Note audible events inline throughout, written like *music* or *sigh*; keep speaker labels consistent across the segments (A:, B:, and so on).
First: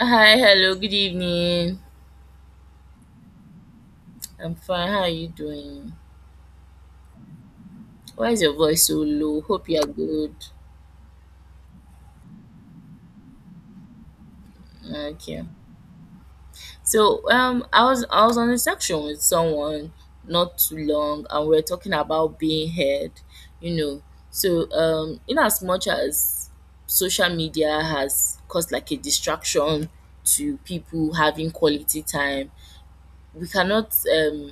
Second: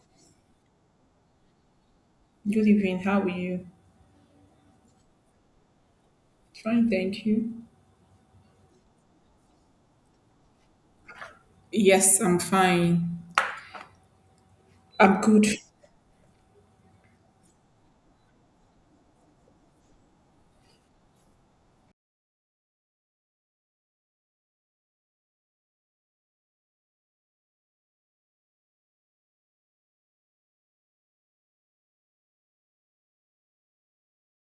A: Hi, hello, good evening.
B: Good evening. How are you?
A: I'm fine. How are you doing?
B: Fine, thank you.
A: Why is your voice so low? Hope you are good.
B: Yes, I'm fine. I'm
A: Okay.
B: good.
A: So I was on a section with someone not too long, and we are talking about being heard, you know. So in as much as social media has caused like a distraction to people having quality time, we cannot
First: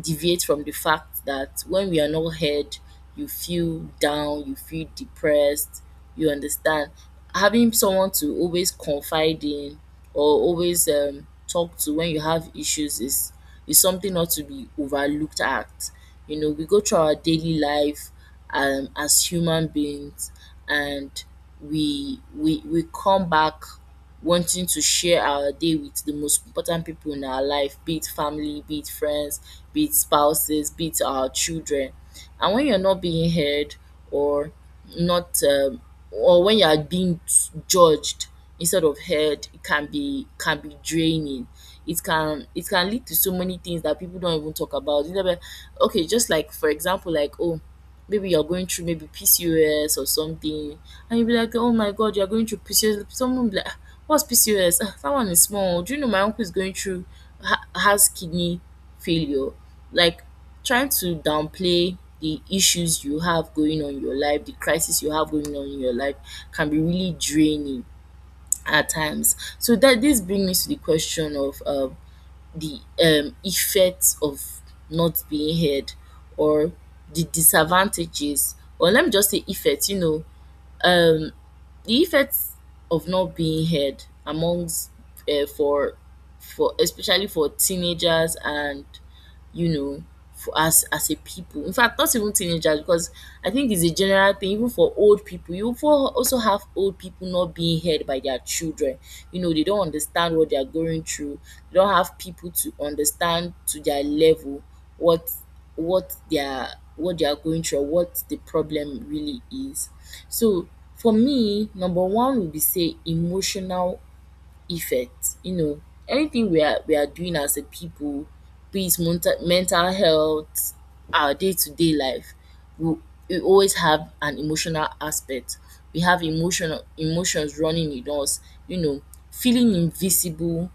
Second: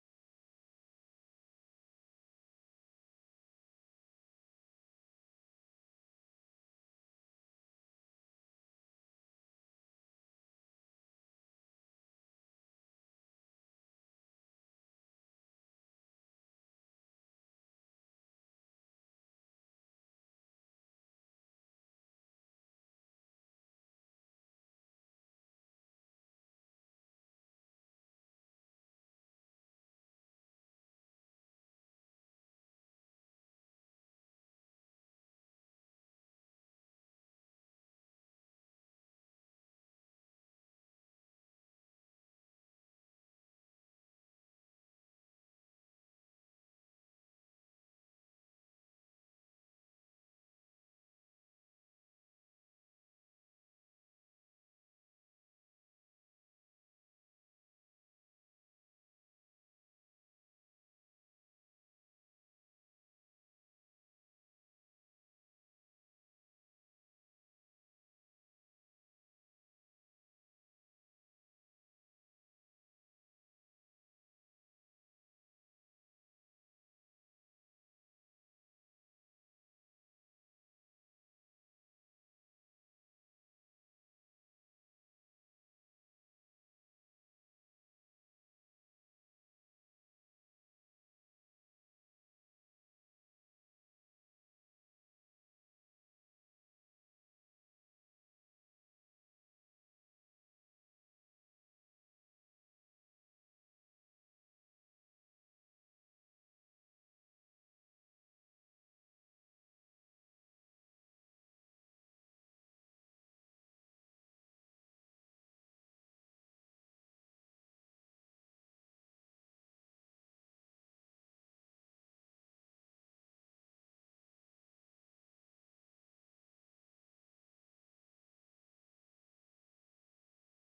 A: deviate from the fact that when we are not heard, you feel down, you feel depressed, you understand. Having someone to always confide in or always talk to when you have issues is something not to be overlooked at. You know, we go through our daily life as human beings, and we come back wanting to share our day with the most important people in our life, be it family, be it friends, be it spouses, be it our children. And when you're not being heard or not, or when you are being judged instead of heard, it can be draining. It can lead to so many things that people don't even talk about. You know, but okay, just like for example, like oh, maybe you're going through maybe PCOS or something, and you'll be like, oh my god, you're going through PCOS. Someone will be like, "Ah, what's PCOS? Ah, that one is small. Do you know my uncle is going through, has kidney failure?" Like, trying to downplay the issues you have going on in your life, the crisis you have going on in your life can be really draining at times. So that this brings me to the question of the effects of not being heard, or the disadvantages, or let me just say effects, you know. um the effects of not being heard amongst uh, for for especially for teenagers, and you know, for as a people. In fact, not even teenagers, because I think it's a general thing. Even for old people, you for also have old people not being heard by their children. You know, they don't understand what they are going through. They don't have people to understand to their level what what they are, what they are going through, or what the problem really is. So for me, number one would be say emotional effect. You know, anything we are doing as a people, be it mental health, our day to day life, we we always have an emotional aspect. We have emotional emotions running in us. You know, feeling invisible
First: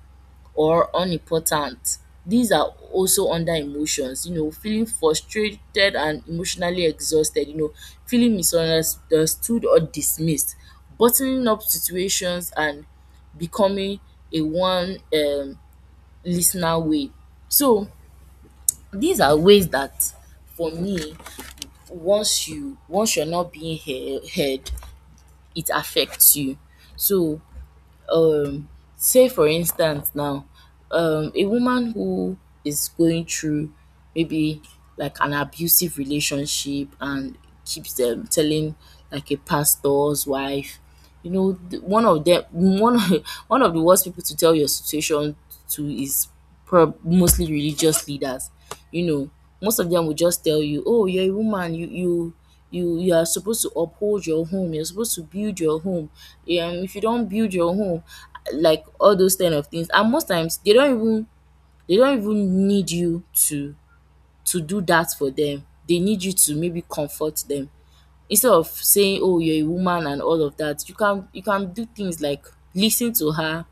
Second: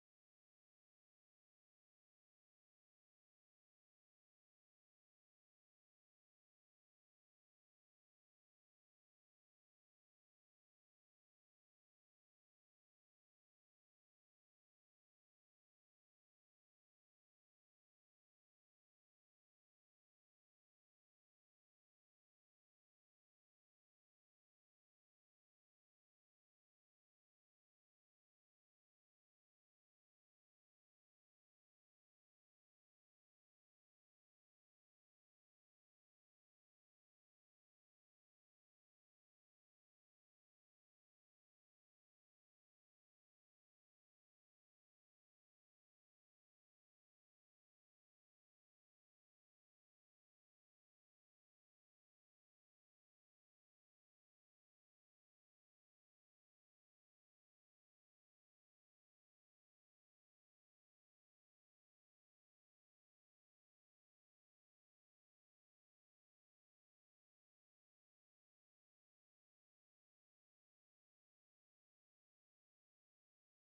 A: or unimportant. These are also under emotions, you know, feeling frustrated and emotionally exhausted, you know, feeling misunderstood or dismissed, bottling up situations, and becoming a one listener way. So these are ways that, for me, once you once you're not being heard, it affects you. So um say for instance now, a woman who is going through maybe like an abusive relationship and keeps telling like a pastor's wife, you know, th- one of them, one of, *laughs* one of the worst people to tell your situation to is mostly religious leaders. You know, most of them will just tell you, "Oh, you're a woman. You you are supposed to uphold your home. You're supposed to build your home. Yeah, if you don't build your home," like all those kind of things. And most times they don't even need you to do that for them. They need you to maybe comfort them instead of saying, oh, you're a woman and all of that. You can you can do things like listen to her,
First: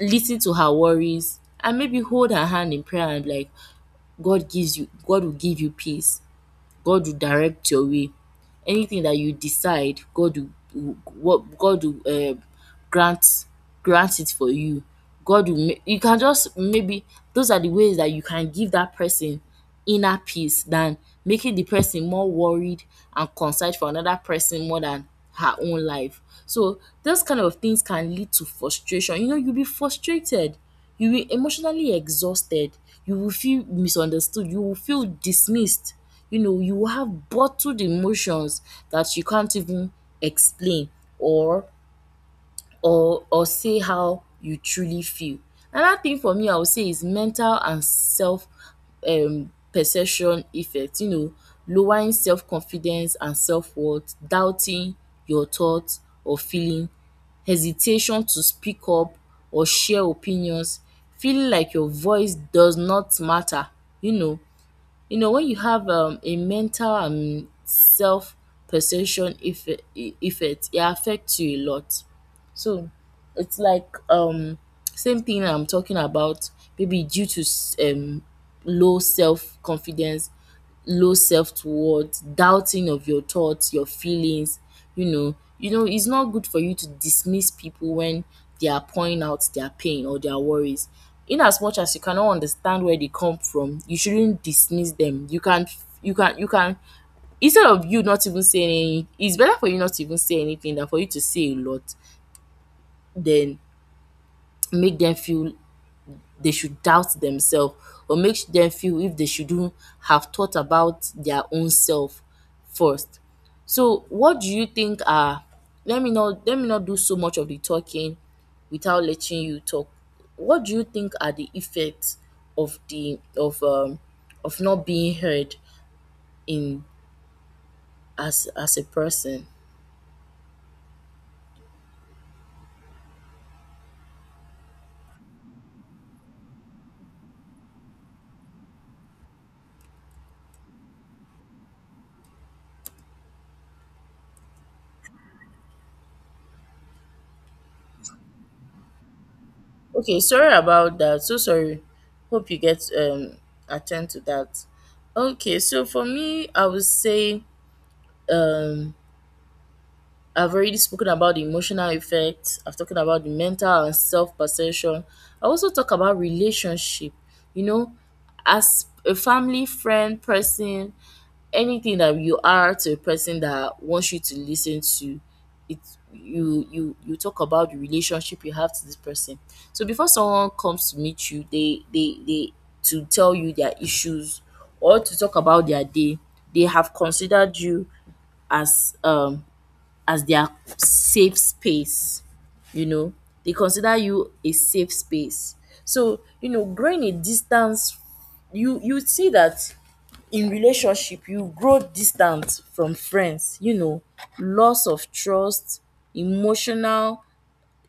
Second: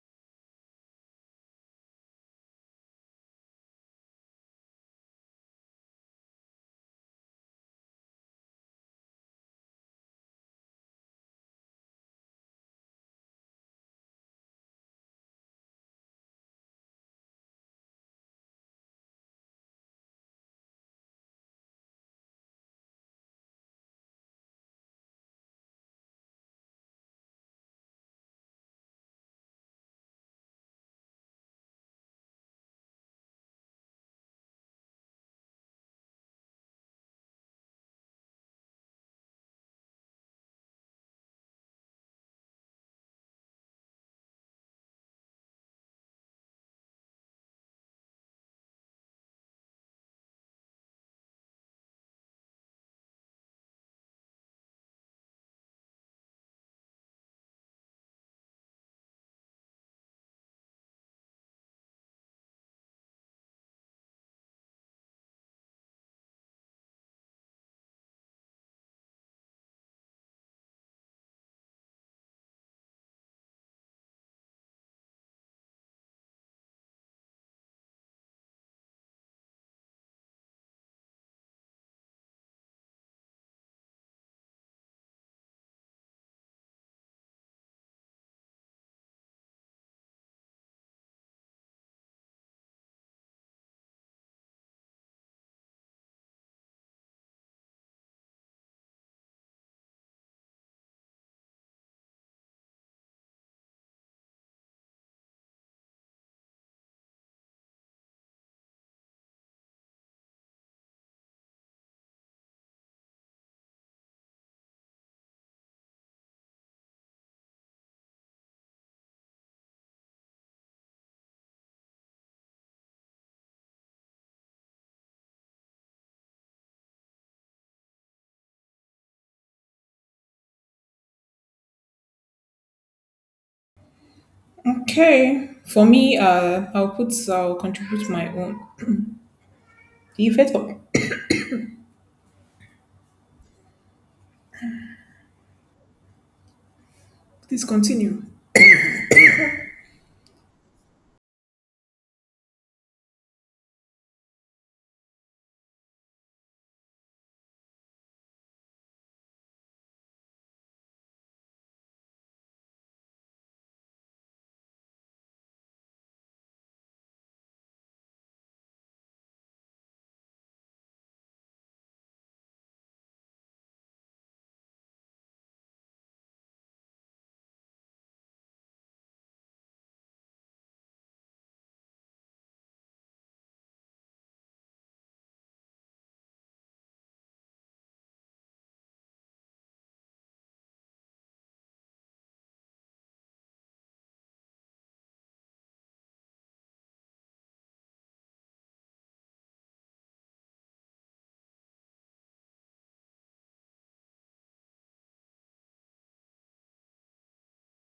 A: listen to her worries, and maybe hold her hand in prayer, and like, god gives you, god will give you peace, god will direct your way. Anything that you decide, god will what god will um grant, grant it for you. God will make you. Can just maybe those are the ways that you can give that person inner peace, than making the person more worried and concerned for another person more than her own life. So those kind of things can lead to frustration. You know, you'll be frustrated, you will emotionally exhausted, you will feel misunderstood, you will feel dismissed, you know, you will have bottled emotions that you can't even explain or or say how you truly feel. Another thing for me, I would say, is mental and self perception effect, you know, lowering self confidence and self worth, doubting your thought or feeling, hesitation to speak up or share opinions, feeling like your voice does not matter, you know. You know, when you have a mental and self perception effect, it affects you a lot. So it's like same thing I'm talking about, maybe due to low self confidence, low self-worth, doubting of your thoughts, your feelings, you know. You know, it's not good for you to dismiss people when they are pouring out their pain or their worries. In as much as you cannot understand where they come from, you shouldn't dismiss them. You can, instead of you not even saying any, it's better for you not to even say anything than for you to say a lot, then make them feel they should doubt themselves, or make them feel if they shouldn't have thought about their own self first. So what do you think are, let me not do so much of the talking without letting you talk. What do you think are the effects of the of not being heard in as a person?
B: Okay. For me, I'll put I'll contribute my own. The effect of please continue.
A: Okay, sorry about that. So sorry. Hope you get attend to that. Okay, so for me, I would say um I've already spoken about the emotional effects. I've talked about the mental and self perception. I also talk about relationship. You know, as a family, friend, person, anything that you are to a person that wants you to listen to, it you talk about the relationship you have to this person. So before someone comes to meet you, they to tell you their issues or to talk about their day, they have considered you as um as their safe space, you know. They consider you a safe space. So, you know, growing a distance, you see that in relationship, you grow distant from friends, you know, loss of trust, emotional,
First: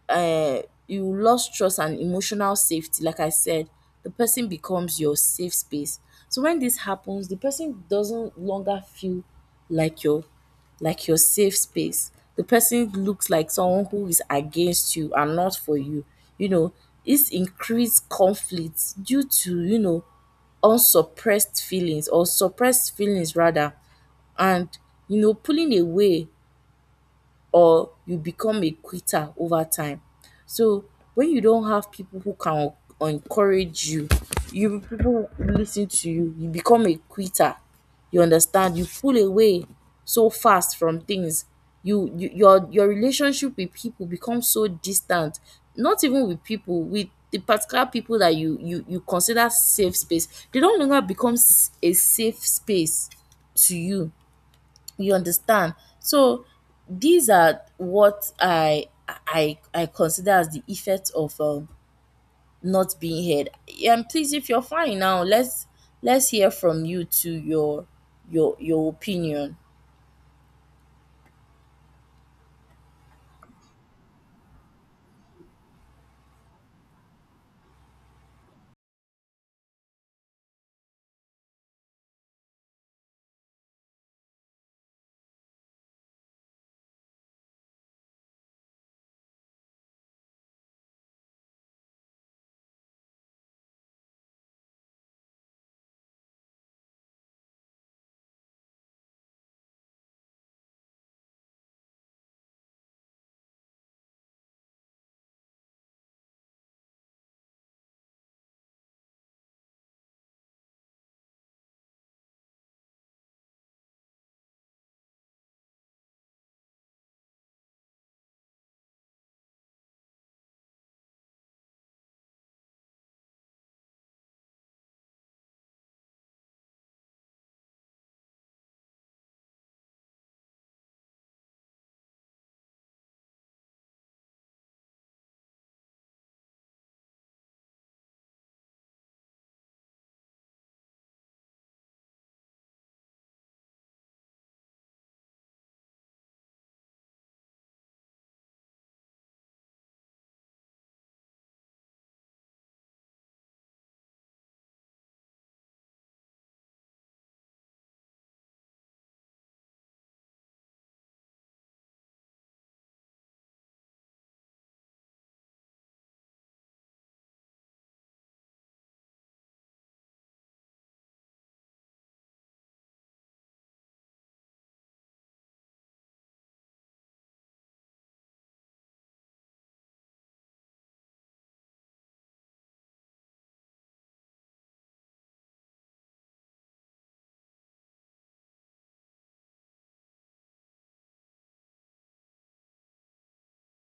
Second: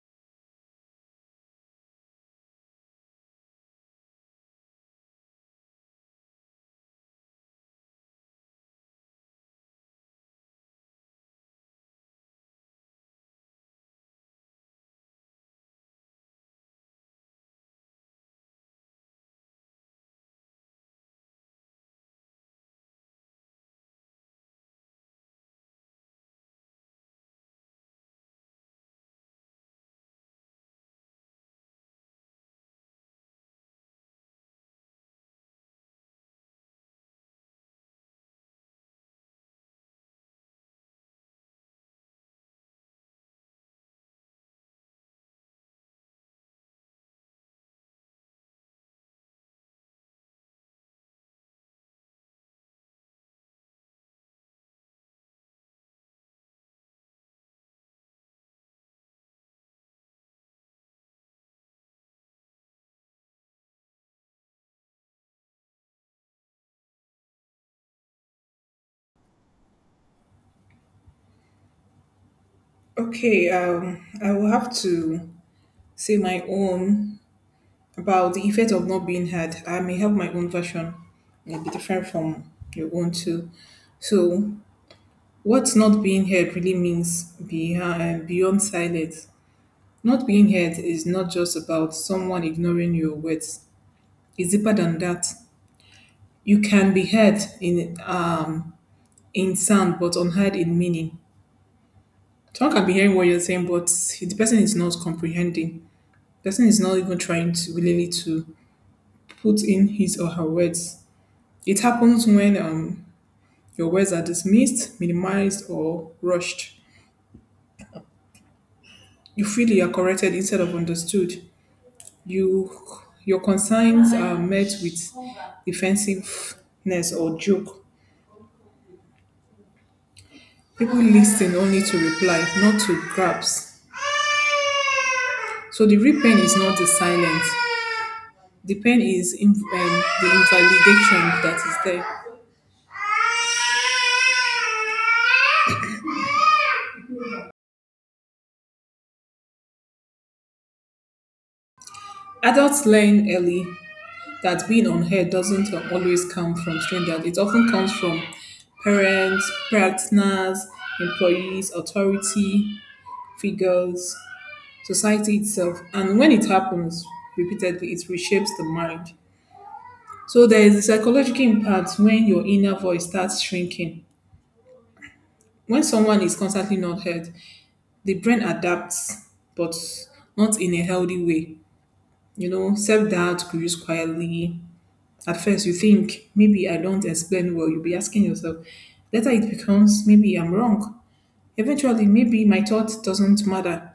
A: uh, you lost trust and emotional safety. Like I said, the person becomes your safe space. So when this happens, the person doesn't longer feel like your, like your safe space. The person looks like someone who is against you and not for you, you know. It's increased conflicts due to, you know, unsuppressed feelings or suppressed feelings rather, and, you know, pulling away, or you become a quitter over time. So when you don't have people who can encourage you, you, people who listen to you, you become a quitter. You understand? You pull away so fast from things. You your relationship with people becomes so distant. Not even with people, with the particular people that you consider safe space, they don't longer become a safe space to you, you understand. So these are what I consider as the effects of not being heard. And please, if you're fine now, let's hear from you, to your opinion.
B: Okay. I will have to say my own about the effect of not being heard. I may have my own version. It'll be different from your own too. So, what's not being heard really means behind beyond silence. Not being heard is not just about someone ignoring your words. It's deeper than that. You can be heard in sound, but unheard in meaning. Someone can be hearing what you're saying, but the person is not comprehending. The person is not even trying to really to put in his or her words. It happens when your words are dismissed, minimized, or rushed. You feel you are corrected instead of understood. You your concerns are met with defensiveness or joke. People listen only to reply, not to grasp. So the real pain is not the silence. The pain is in, the invalidation that is there. Adults learn early that being unheard doesn't always come from strangers. It often comes from parents, partners, employees, authority figures, society itself. And when it happens repeatedly, it reshapes the mind. So there is a psychological impact when your inner voice starts shrinking. When someone is constantly not heard, the brain adapts, but not in a healthy way. You know, self doubt grows quietly. At first, you think maybe I don't explain well. You'll be asking yourself. Later, it becomes maybe I'm wrong. Eventually, maybe my thought doesn't matter.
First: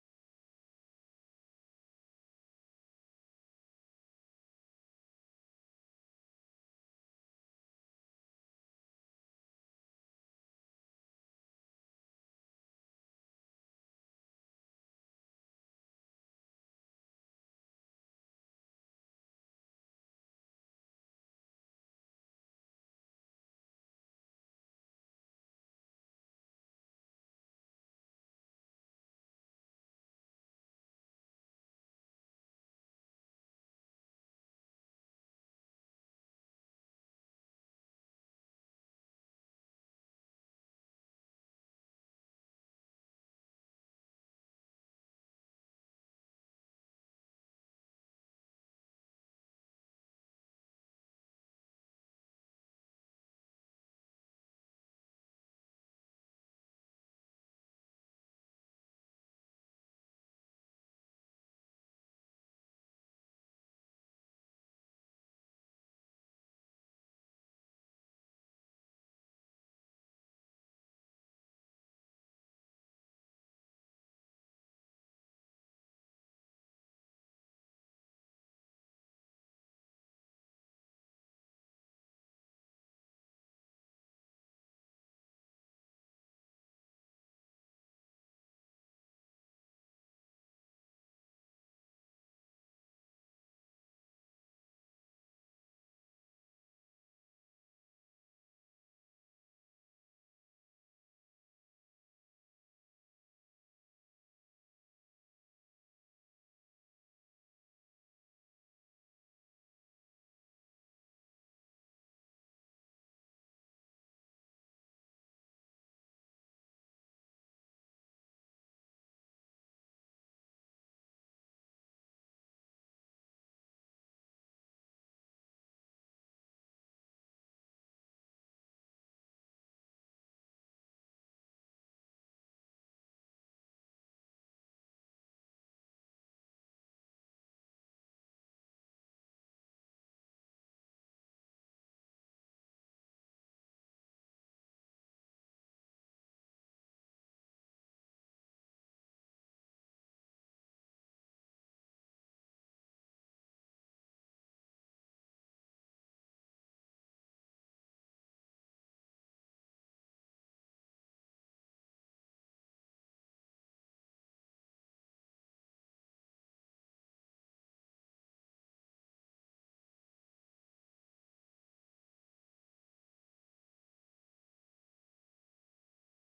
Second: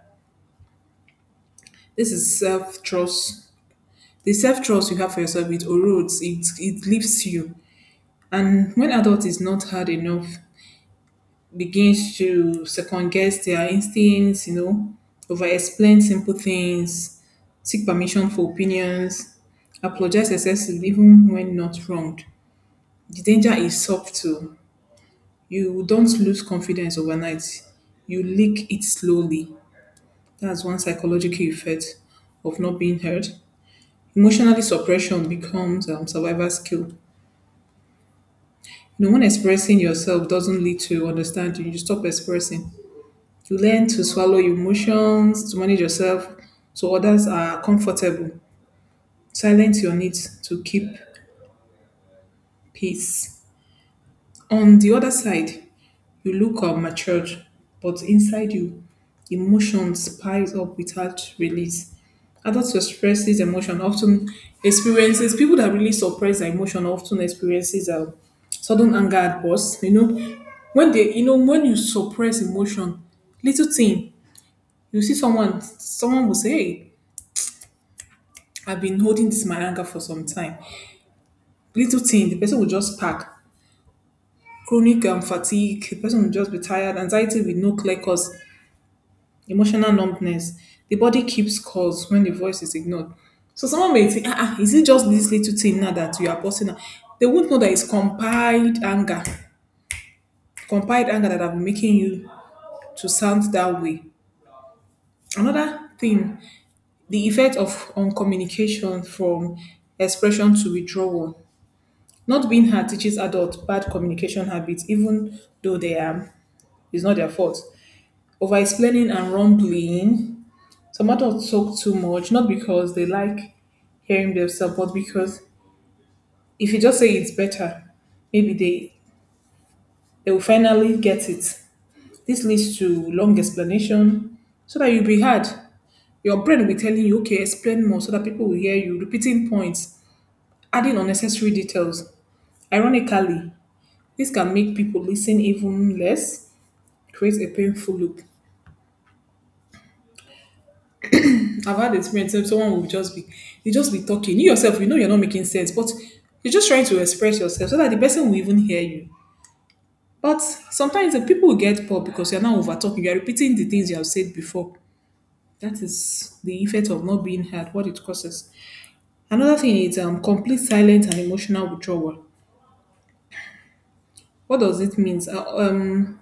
B: This is self trust, the self-trust you have for yourself, it erodes, it leaves you. And when adult is not hard enough, begins to second guess their instincts, you know, over explain simple things, seek permission for opinions, apologize excessively even when not wronged. The danger is subtle. You don't lose confidence overnight, you leak it slowly. That's one psychological effect of not being heard. Emotionally suppression becomes survival skill. No one expressing yourself doesn't lead to understanding. You stop expressing. You learn to swallow your emotions, to manage yourself so others are comfortable. Silence your needs to keep peace. On the other side, you look matured, but inside you, emotions piles up without release. Adults who express this emotion often experiences, people that really suppress their emotion often experiences sudden anger at burst. You know, when they, you know, when you suppress emotion, little thing, you see someone, someone will say, "Hey, I've been holding this my anger for some time." Little thing, the person will just pack. Chronic fatigue, the person will just be tired. Anxiety with no clear cause, emotional numbness. The body keeps scores when the voice is ignored. So someone may think, ah, ah, is it just this little thing now that you are posting now?" They won't know that it's compiled anger that have been making you to sound that way. Another thing, the effect of on communication from expression to withdrawal. Not being heard teaches adults bad communication habits, even though they are, it's not their fault. Over explaining and rumbling. Some adults talk too much, not because they like hearing themselves, but because if you just say it's better, maybe they will finally get it. This leads to long explanation, so that you'll be hard. Your brain will be telling you, okay, explain more, so that people will hear you, repeating points, adding unnecessary details. Ironically, this can make people listen even less, create a painful loop. I've had experience where someone will just be, you just be talking. You yourself, you know you're not making sense, but you're just trying to express yourself so that the person will even hear you. But sometimes the people will get poor because you're now over talking. You're repeating the things you have said before. That is the effect of not being heard, what it causes. Another thing is complete silence and emotional withdrawal. What does it mean?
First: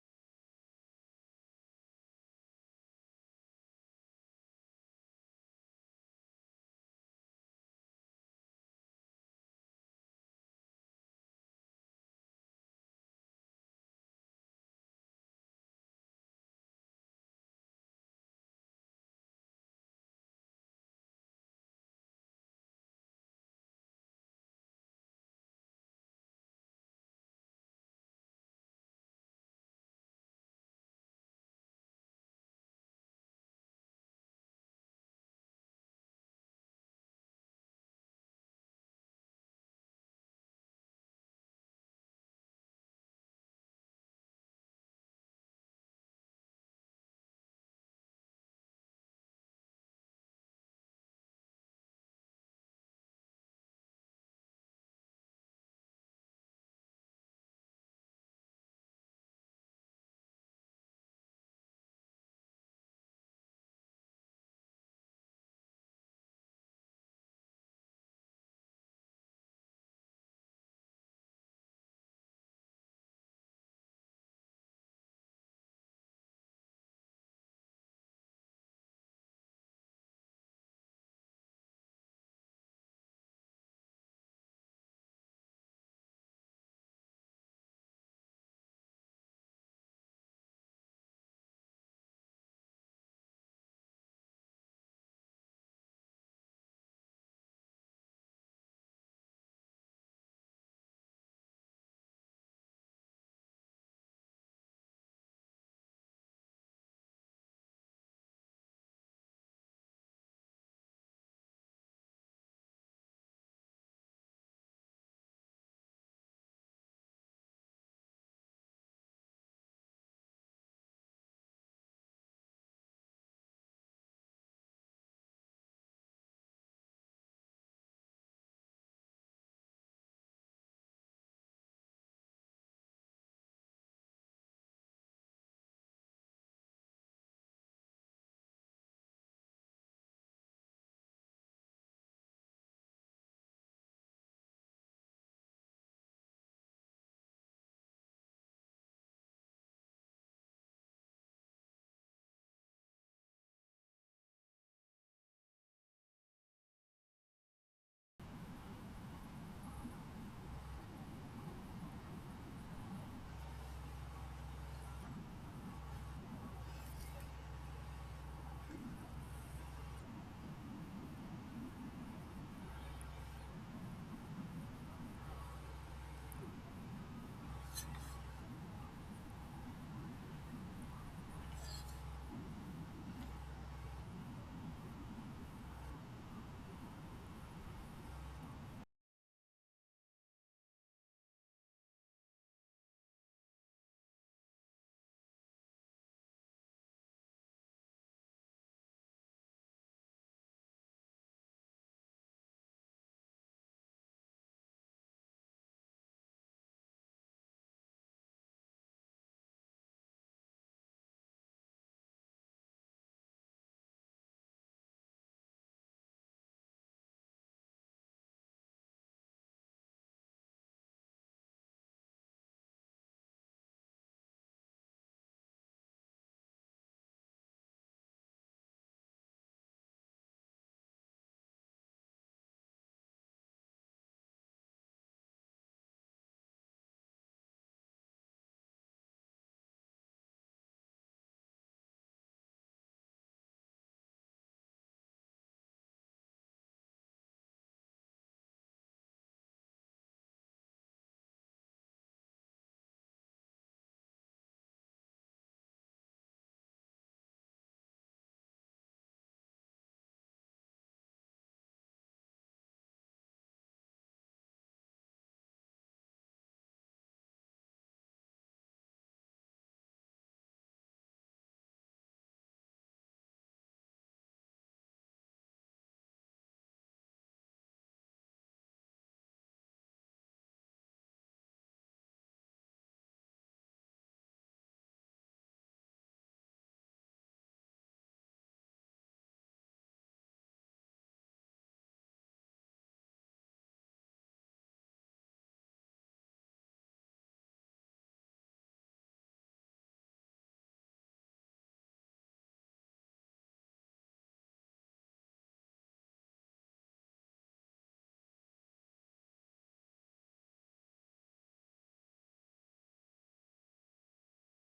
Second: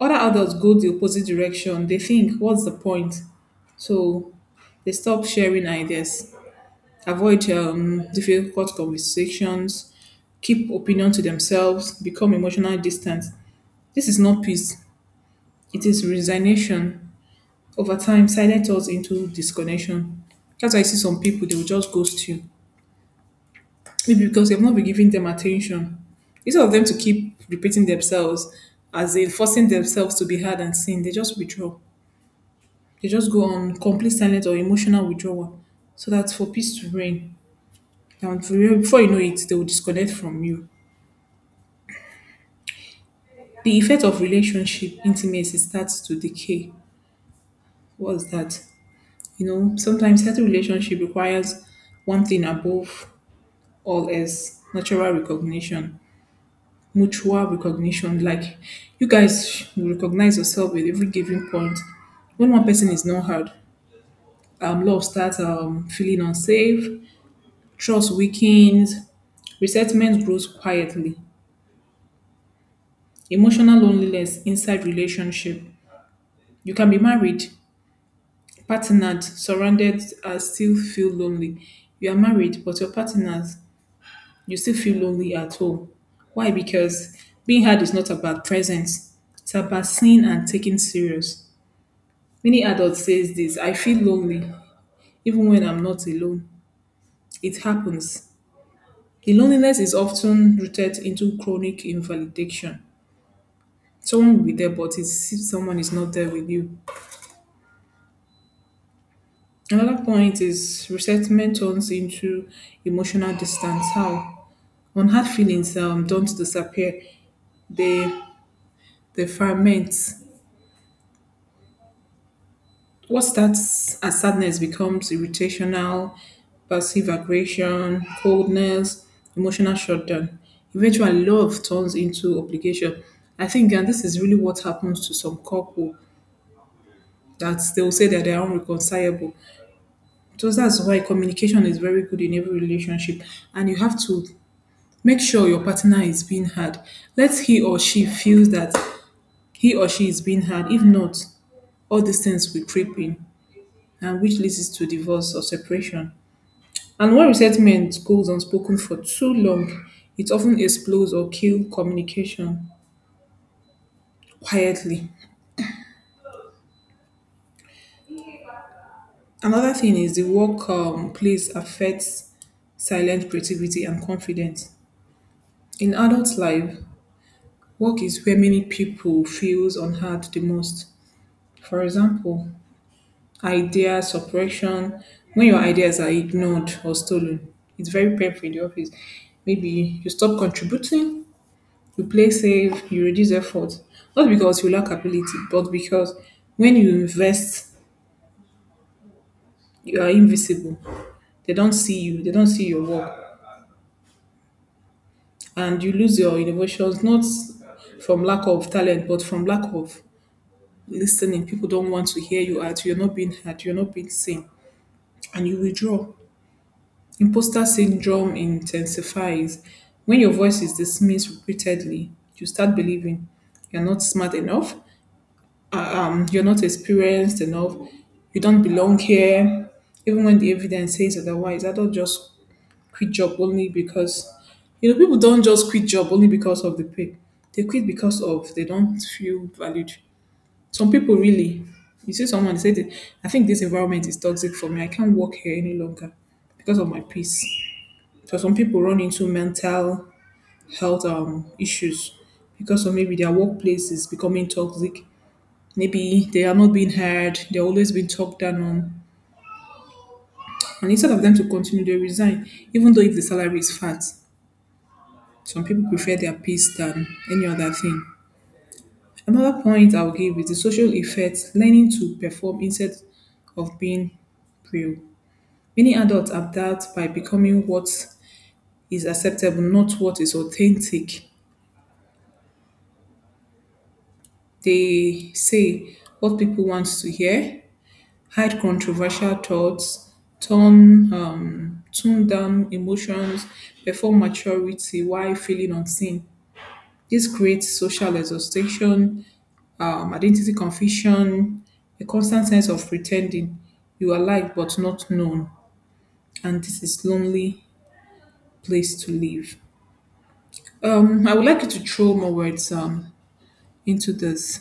B: Other adults go the opposite direction. They think, what's the point? So they stop sharing ideas, avoid difficult conversations, keep opinion to themselves, become emotional distant. This is not peace, it is resignation. Over time, silence turns into disconnection. That's why I see some people, they will just ghost you. Maybe because you've not been giving them attention. Instead of them to keep repeating themselves, as in forcing themselves to be heard and seen, they just withdraw. They just go on complete silence or emotional withdrawal. So that's for peace to reign. And before you know it, they will disconnect from you. The effect of relationship intimacy starts to decay. What's that? You know, sometimes healthy relationship requires one thing above all else, natural recognition, mutual recognition. Like you guys should recognize yourself at every given point. When one person is not heard, love starts feeling unsafe, trust weakens, resentment grows quietly, emotional loneliness inside relationship. You can be married, partnered, surrounded, and still feel lonely. You are married, but your partners, you still feel lonely at home. Why? Because being hard is not about presence. It's about seen and taken serious. Many adults says this, I feel lonely even when I'm not alone. It happens. The loneliness is often rooted into chronic invalidation. Someone will be there, but it's if someone is not there with you. Another point is resentment turns into emotional distance. How? When feelings don't disappear, they they ferment. What starts as sadness becomes irritational, passive aggression, coldness, emotional shutdown. Eventually, love turns into obligation. I think, and this is really what happens to some couple that they will say that they are unreconcilable. So that's why communication is very good in every relationship, and you have to make sure your partner is being heard. Let he or she feel that he or she is being heard. If not, all these things will creep in, and which leads to divorce or separation. And when resentment goes unspoken for too long, it often explodes or kills communication quietly. Another thing is the work place affects silent creativity and confidence. In adult life, work is where many people feels unheard the most. For example, idea suppression, when your ideas are ignored or stolen, it's very painful in the office. Maybe you stop contributing, you play safe, you reduce effort, not because you lack ability, but because when you invest you are invisible. They don't see you, they don't see your work, and you lose your innovations, not from lack of talent, but from lack of listening. People don't want to hear you out, you're not being heard, you're not being seen, and you withdraw. Imposter syndrome intensifies when your voice is dismissed repeatedly. You start believing you're not smart enough, you're not experienced enough, you don't belong here. Even when the evidence says otherwise, I don't just quit job only because, you know, people don't just quit job only because of the pay. They quit because of they don't feel valued. Some people really, you see someone they say, that, "I think this environment is toxic for me. I can't work here any longer because of my peace." So some people run into mental health issues because of maybe their workplace is becoming toxic. Maybe they are not being heard. They're always being talked down on. And instead of them to continue, they resign, even though if the salary is fat. Some people prefer their peace than any other thing. Another point I'll give is the social effect, learning to perform instead of being real. Many adults adapt by becoming what is acceptable, not what is authentic. They say what people want to hear, hide controversial thoughts, turn tone down emotions, perform maturity while feeling unseen. This creates social exhaustion, identity confusion, a constant sense of pretending you are liked but not known, and this is lonely place to live. I would like you to throw more words into this.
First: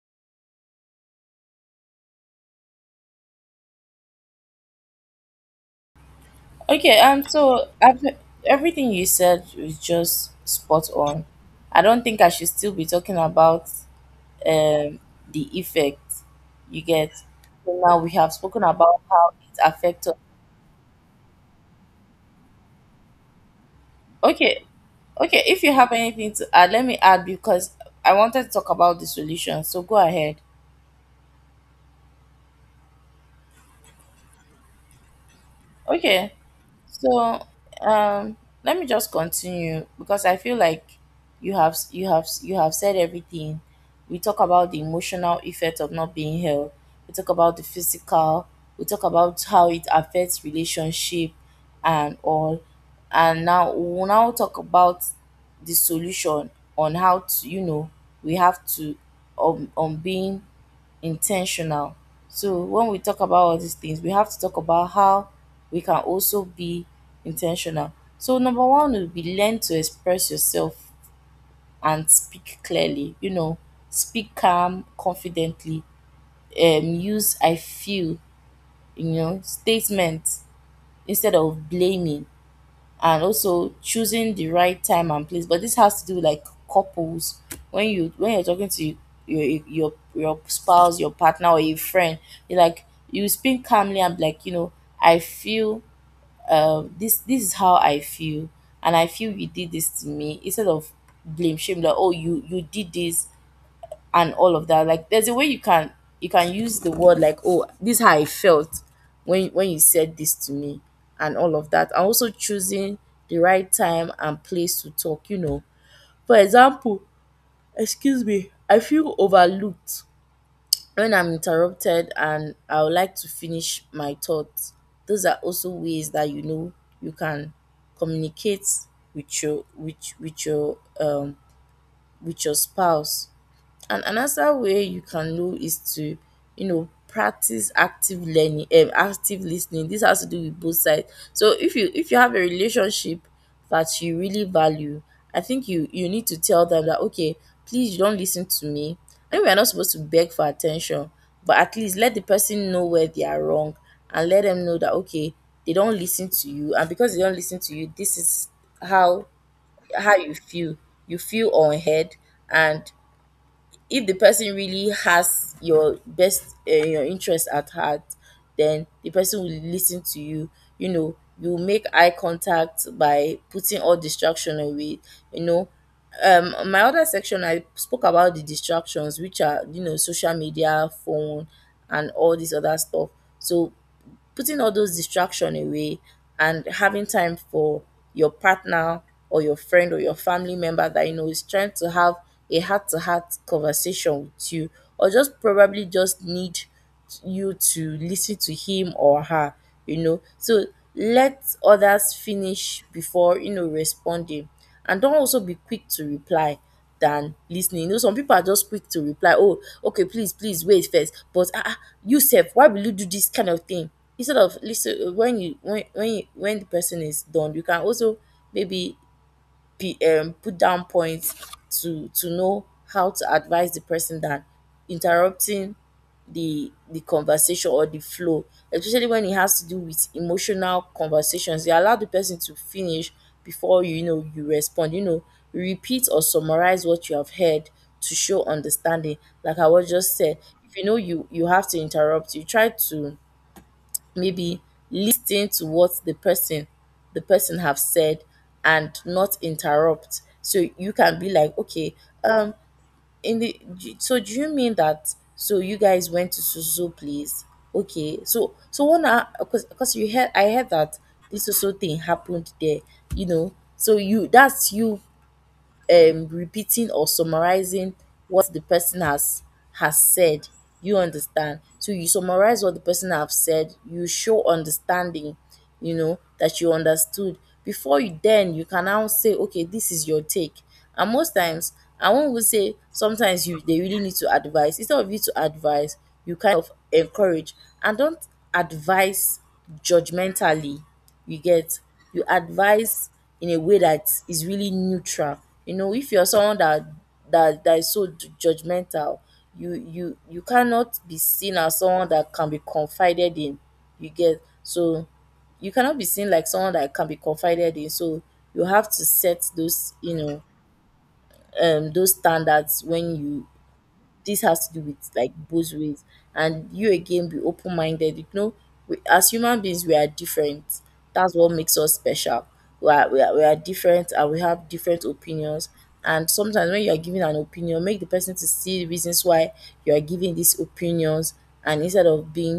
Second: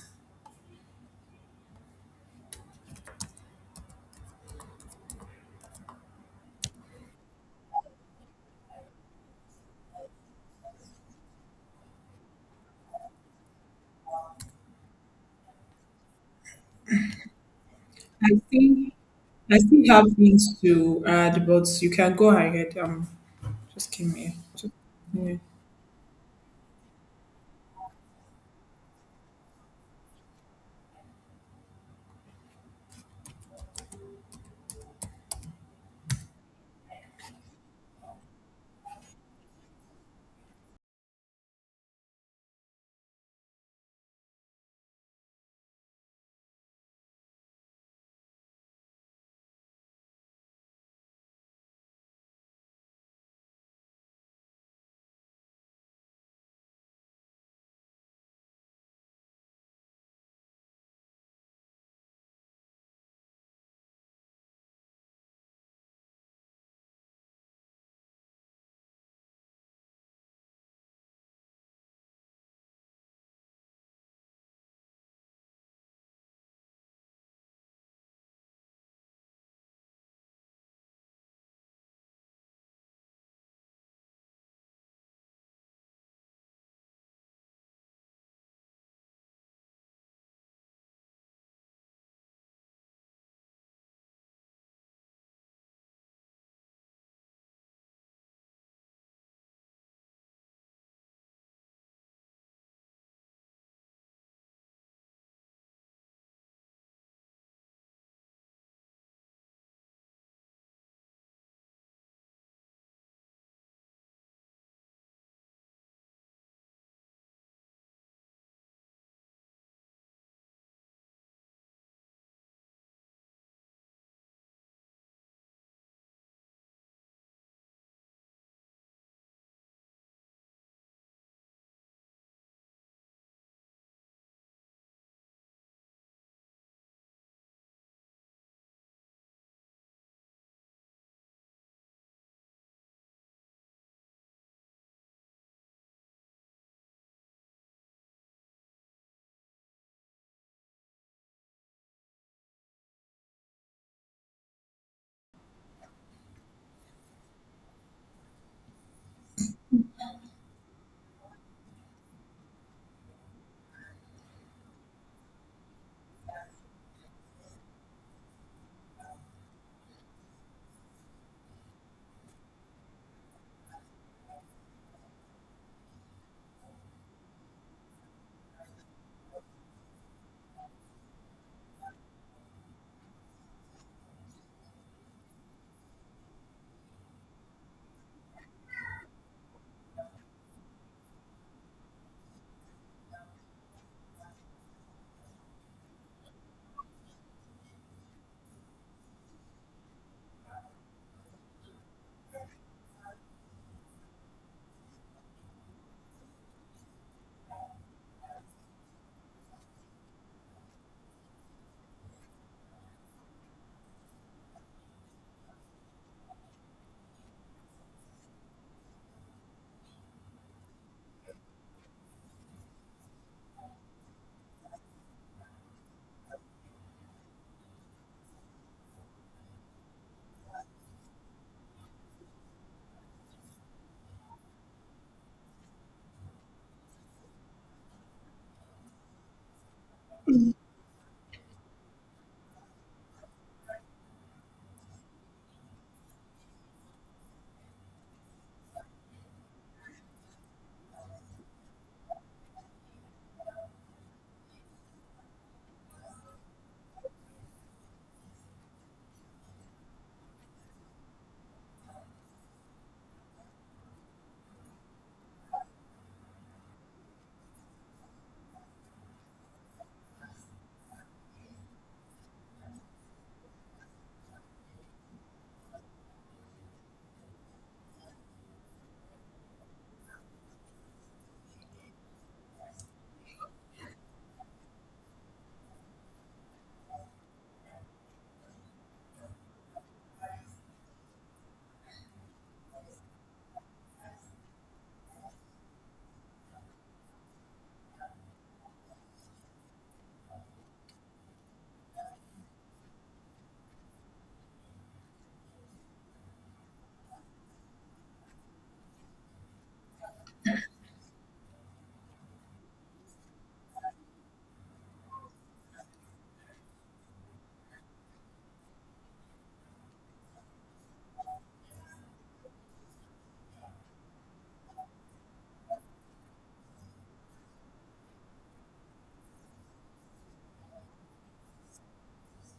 A: Okay, so after everything you said is just spot on, I don't think I should still be talking about um the effect, you get. So now we
B: I
A: have spoken
B: think
A: about how it
B: I still
A: affects
B: have
A: us.
B: things to add, but you can go ahead. Just came here.
A: Okay,
B: Just, yeah.
A: okay. If you have anything to add, let me add, because I wanted to talk about the solution. So go ahead. Okay. So um, let me just continue, because I feel like you have said everything. We talk about the emotional effect of not being held. We talk about the physical. We talk about how it affects relationship and all. And now we'll now talk about the solution on how to, you know, we have to, on being intentional. So when we talk about all these things, we have to talk about how we can also be intentional. So number one will be, learn to express yourself and speak clearly. You know, speak calm, confidently. Use I feel, you know, statements instead of blaming, and also choosing the right time and place. But this has to do with like couples. When you when you're talking to your spouse, your partner, or your friend, you like, you speak calmly and be like, you know, I feel this this is how I feel, and I feel you did this to me, instead of blame shame like, oh, you did this and all of that. Like there's a way you can use the word like, oh, this is how I felt when you said this to me and all of that. And also choosing the right time and place to talk, you know. For example, excuse me, I feel overlooked when I'm interrupted and I would like to finish my thoughts. Those are also ways that you know you can communicate with your with with your um with your spouse. And another way you can know is to, you know, practice active learning active listening. This has to do with both sides. So if you have a relationship that you really value, I think you need to tell them that, okay, please, you don't listen to me. I mean, we are not supposed to beg for attention, but at least let the person know where they are wrong, and let them know that, okay, they don't listen to you, and because they don't listen to you, this is how how you feel. You feel unheard. And if the person really has your best your interest at heart, then the person will listen to you. You know, you make eye contact by putting all distraction away, you know. On my other section I spoke about the distractions, which are, you know, social media, phone, and all this other stuff. So putting all those distraction away and having time for your partner or your friend or your family member that you know is trying to have a heart to heart conversation with you, or just probably just need you to listen to him or her, you know. So let others finish before, you know, responding, and don't also be quick to reply than listening. You know, some people are just quick to reply, "Oh, okay, please, please wait first. But ah, ah, you sef, why will you do this kind of thing?" Instead of listen, when when the person is done, you can also maybe put down points to know how to advise the person than interrupting the conversation or the flow, especially when it has to do with emotional conversations. You allow the person to finish before you, you know, you respond. You know, repeat or summarize what you have heard to show understanding. Like I was just said, if you know you have to interrupt, you try to maybe listen to what the person have said and not interrupt, so you can be like, okay, um in the so, do you mean that so you guys went to Susu place? Okay, so so one because you heard, I heard that this Susu thing happened there, you know. So you, that's you repeating or summarizing what the person has said, you understand. So you summarize what the person have said, you show understanding, you know, that you understood before you, then you can now say, okay, this is your take. And most times, I won't even say sometimes, you, they really need to advise instead of you to advise. You kind of encourage and don't advise judgmentally, you get? You advise in a way that is really neutral. You know, if you're someone that is so judgmental, you cannot be seen as someone that can be confided in, you get? So you cannot be seen like someone that can be confided in. So you have to set those, you know, those standards when you, this has to do with like both ways. And you again, be open minded, you know. We, as human beings, we are different. That's what makes us special. We are, we are different, and we have different opinions. And sometimes when you are giving an opinion, make the person to see the reasons why you are giving these opinions, and instead of being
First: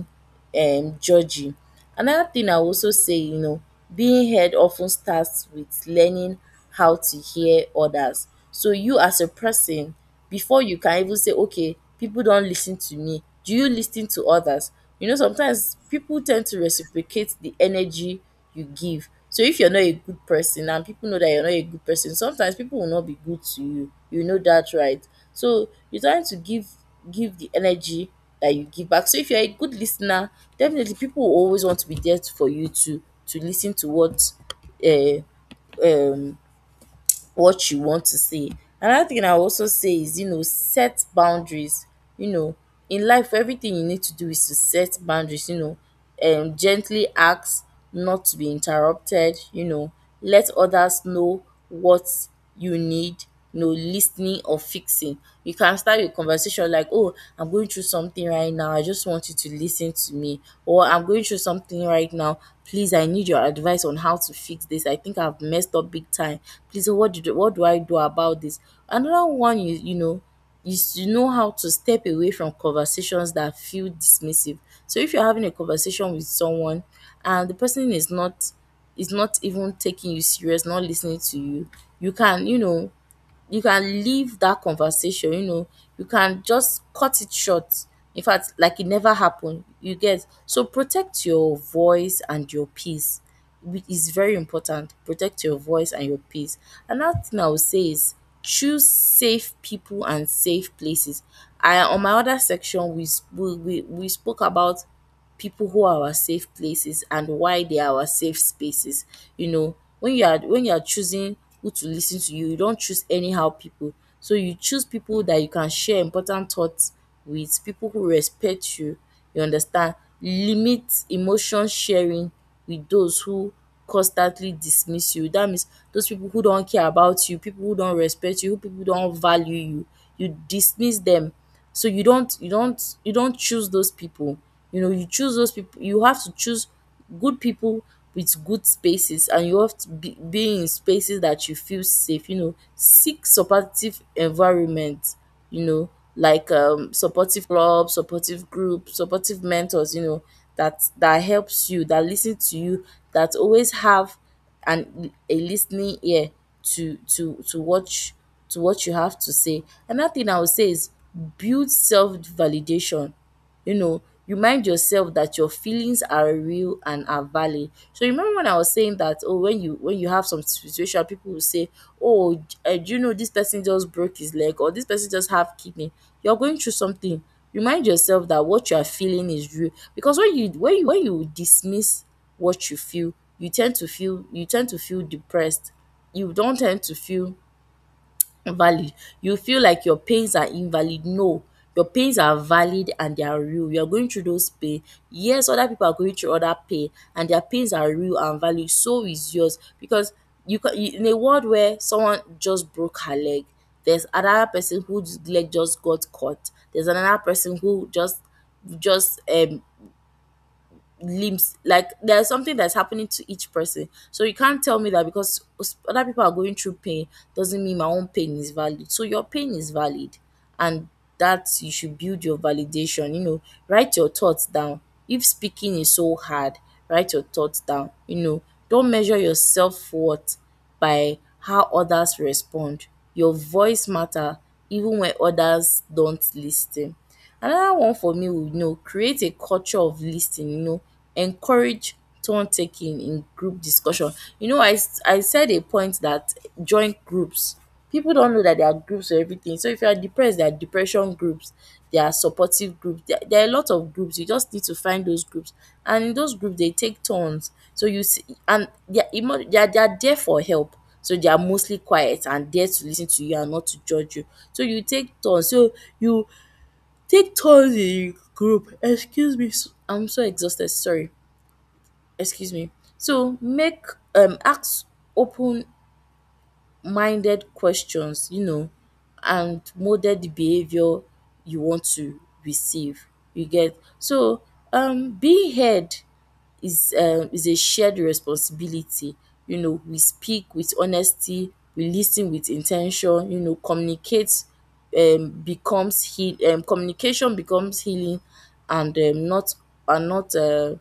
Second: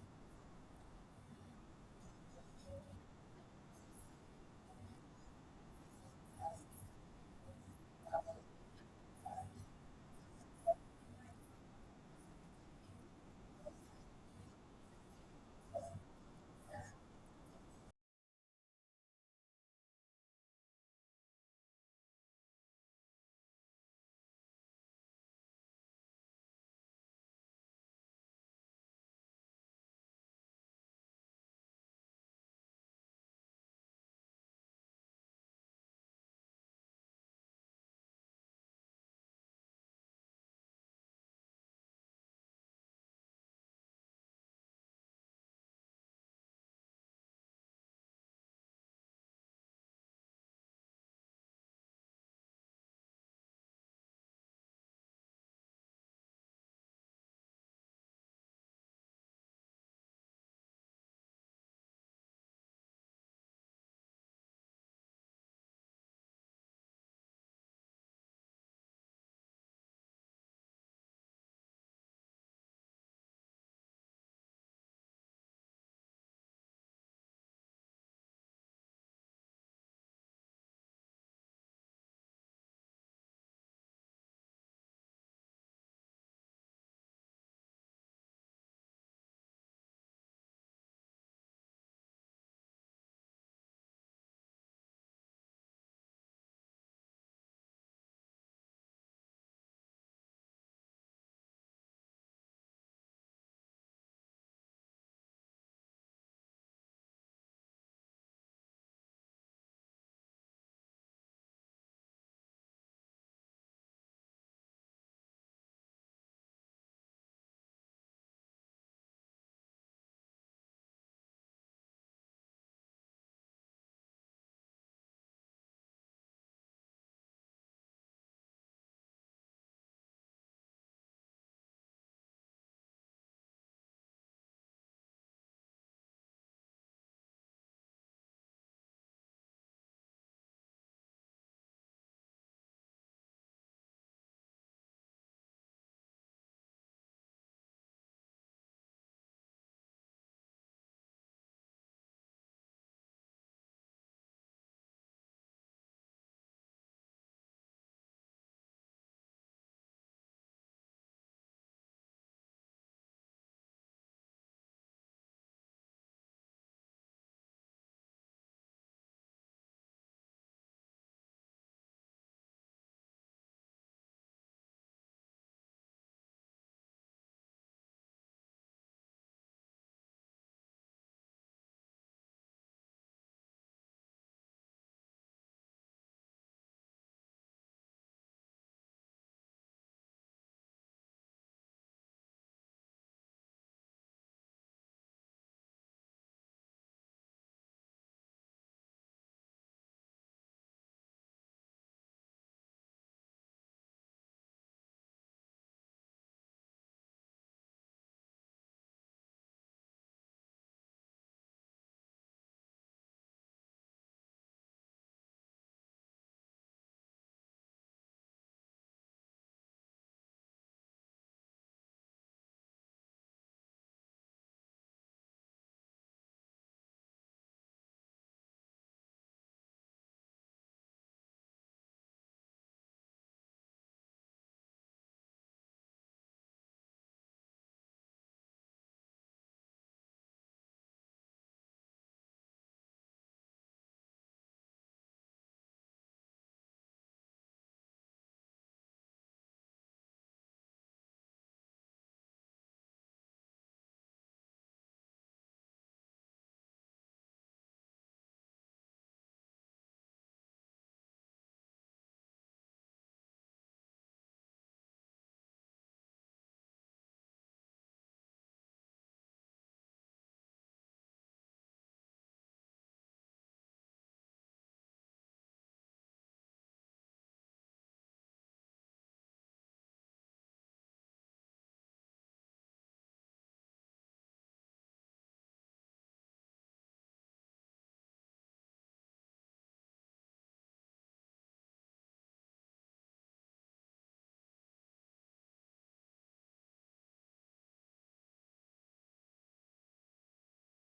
A: judgy. Another thing I will also say, you know, being heard often starts with learning how to hear others. So you, as a person, before you can even say, okay, people don't listen to me, do you listen to others? You know, sometimes people tend to reciprocate the energy you give. So if you're not a good person and people know that you're not a good person, sometimes people will not be good to you. You know that, right? So you're trying to give, give the energy that you give back. So if you're a good listener, definitely people will always want to be there for you to listen to uh, what you want to say. Another thing I also say is, you know, set boundaries. You know, in life, everything you need to do is to set boundaries, you know, and gently ask not to be interrupted, you know, let others know what you need, no listening or fixing. You can start a conversation like, "Oh, I'm going through something right now. I just want you to listen to me." Or, "I'm going through something right now. Please, I need your advice on how to fix this. I think I've messed up big time. Please, what do I do about this?" Another one is, you know, is to know how to step away from conversations that feel dismissive. So if you're having a conversation with someone and the person is not, is not even taking you serious, not listening to you, you can, you know, you can leave that conversation, you know, you can just cut it short. In fact, like it never happened. You get? So protect your voice and your peace. It is very important. Protect your voice and your peace. Another thing I would say is choose safe people and safe places. I, on my other section, we we we spoke about people who are our safe places and why they are our safe spaces. You know, when you are choosing who to listen to you, you don't choose anyhow people. So you choose people that you can share important thoughts with, people who respect you, you understand? Limit emotion sharing with those who constantly dismiss you. That means those people who don't care about you, people who don't respect you, who people who don't value you, you dismiss them. So you don't choose those people, you know, you choose those people. You have to choose good people with good spaces. And you have to be in spaces that you feel safe, you know. Seek supportive environment, you know, like supportive club, supportive group, supportive mentors, you know, that helps you, that listen to you, that always have and a listening ear to to what you, to what you have to say. Another thing I would say is build self validation, you know, remind yourself that your feelings are real and are valid. So you remember when I was saying that, oh, when you have some situation, people will say, oh, do you know this person just broke his leg, or this person just have kidney? You're going through something. Remind yourself that what you are feeling is real, because when you dismiss what you feel, you tend to feel depressed. You don't tend to feel valid. You feel like your pains are invalid. No, your pains are valid and they are real. You are going through those pain. Yes, other people are going through other pain, and their pains are real and valid. So is yours. Because you can, in a world where someone just broke her leg, there's another person whose leg just got cut. There's another person who just just um limbs, like there's something that's happening to each person. So you can't tell me that because other people are going through pain doesn't mean my own pain is valid. So your pain is valid. And that you should build your validation, you know, write your thoughts down. If speaking is so hard, write your thoughts down, you know. Don't measure yourself worth by how others respond. Your voice matter even when others don't listen. Another one for me would, you know, create a culture of lis ten ing you know. Encourage turn taking in group discussion. You know, I said a point that, join groups. People don't know that there are groups for everything. So if you are depressed, there are depression groups, there are supportive groups. There are a lot of groups, you just need to find those groups. And in those groups, they take turns. So you see, and they are they are, they are there for help. So they are mostly quiet and there to listen to you and not to judge you. So you take turn. So you, take turns in group. Excuse me, I'm so exhausted, sorry, excuse me. So make acts open minded questions, you know, and molded the behavior you want to receive. You get? So being heard is, is a shared responsibility. You know, we speak with honesty, we lis ten with in ten tion, you know. Communicate becomes heal Communication becomes healing and not, and not um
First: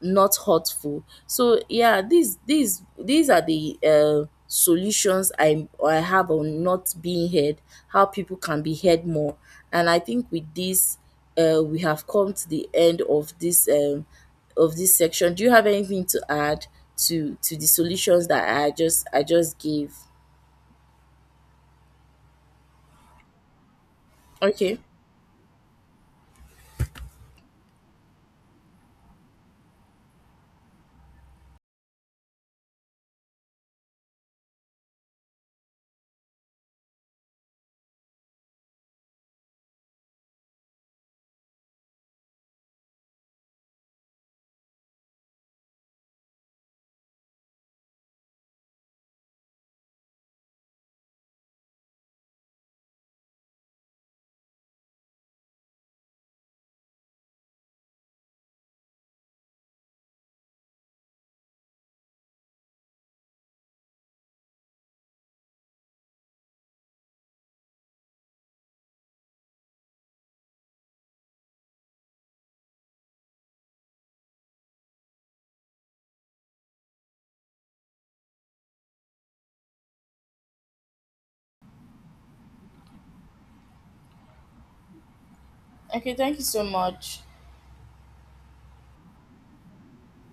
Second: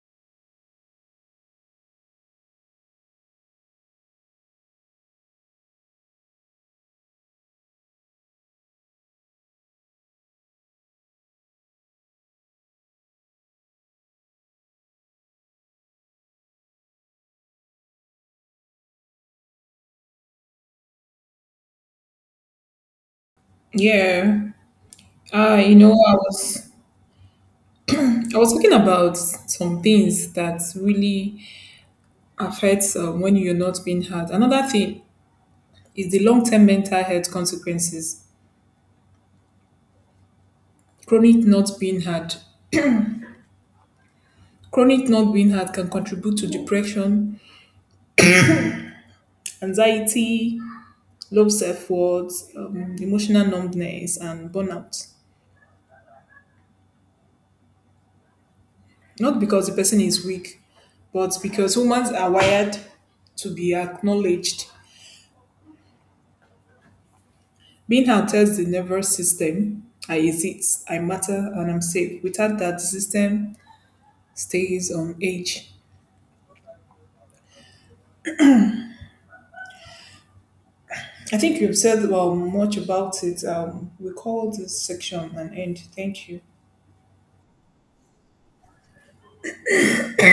A: not hurtful. So yeah, these are the solutions I have on not being heard, how people can be heard more. And I think with this, we have come to the end of this section. Do you have anything to add to the solutions that I just gave?
B: Yeah.
A: Okay.
B: You know, I was talking about some things that really affects when you're not being heard. Another thing is the long-term mental health consequences. Chronic not being heard. Chronic not being heard can contribute to depression, anxiety, low self-worth, emotional numbness, and burnout. Not because the person is weak, but because humans are wired to be acknowledged. Being held tells the nervous system, I exist, I matter, and I'm safe. Without that, the system stays on edge. I think you've said well, much about it. We call this section an end.
A: Okay.
B: Thank
A: Thank
B: you.
A: you so much.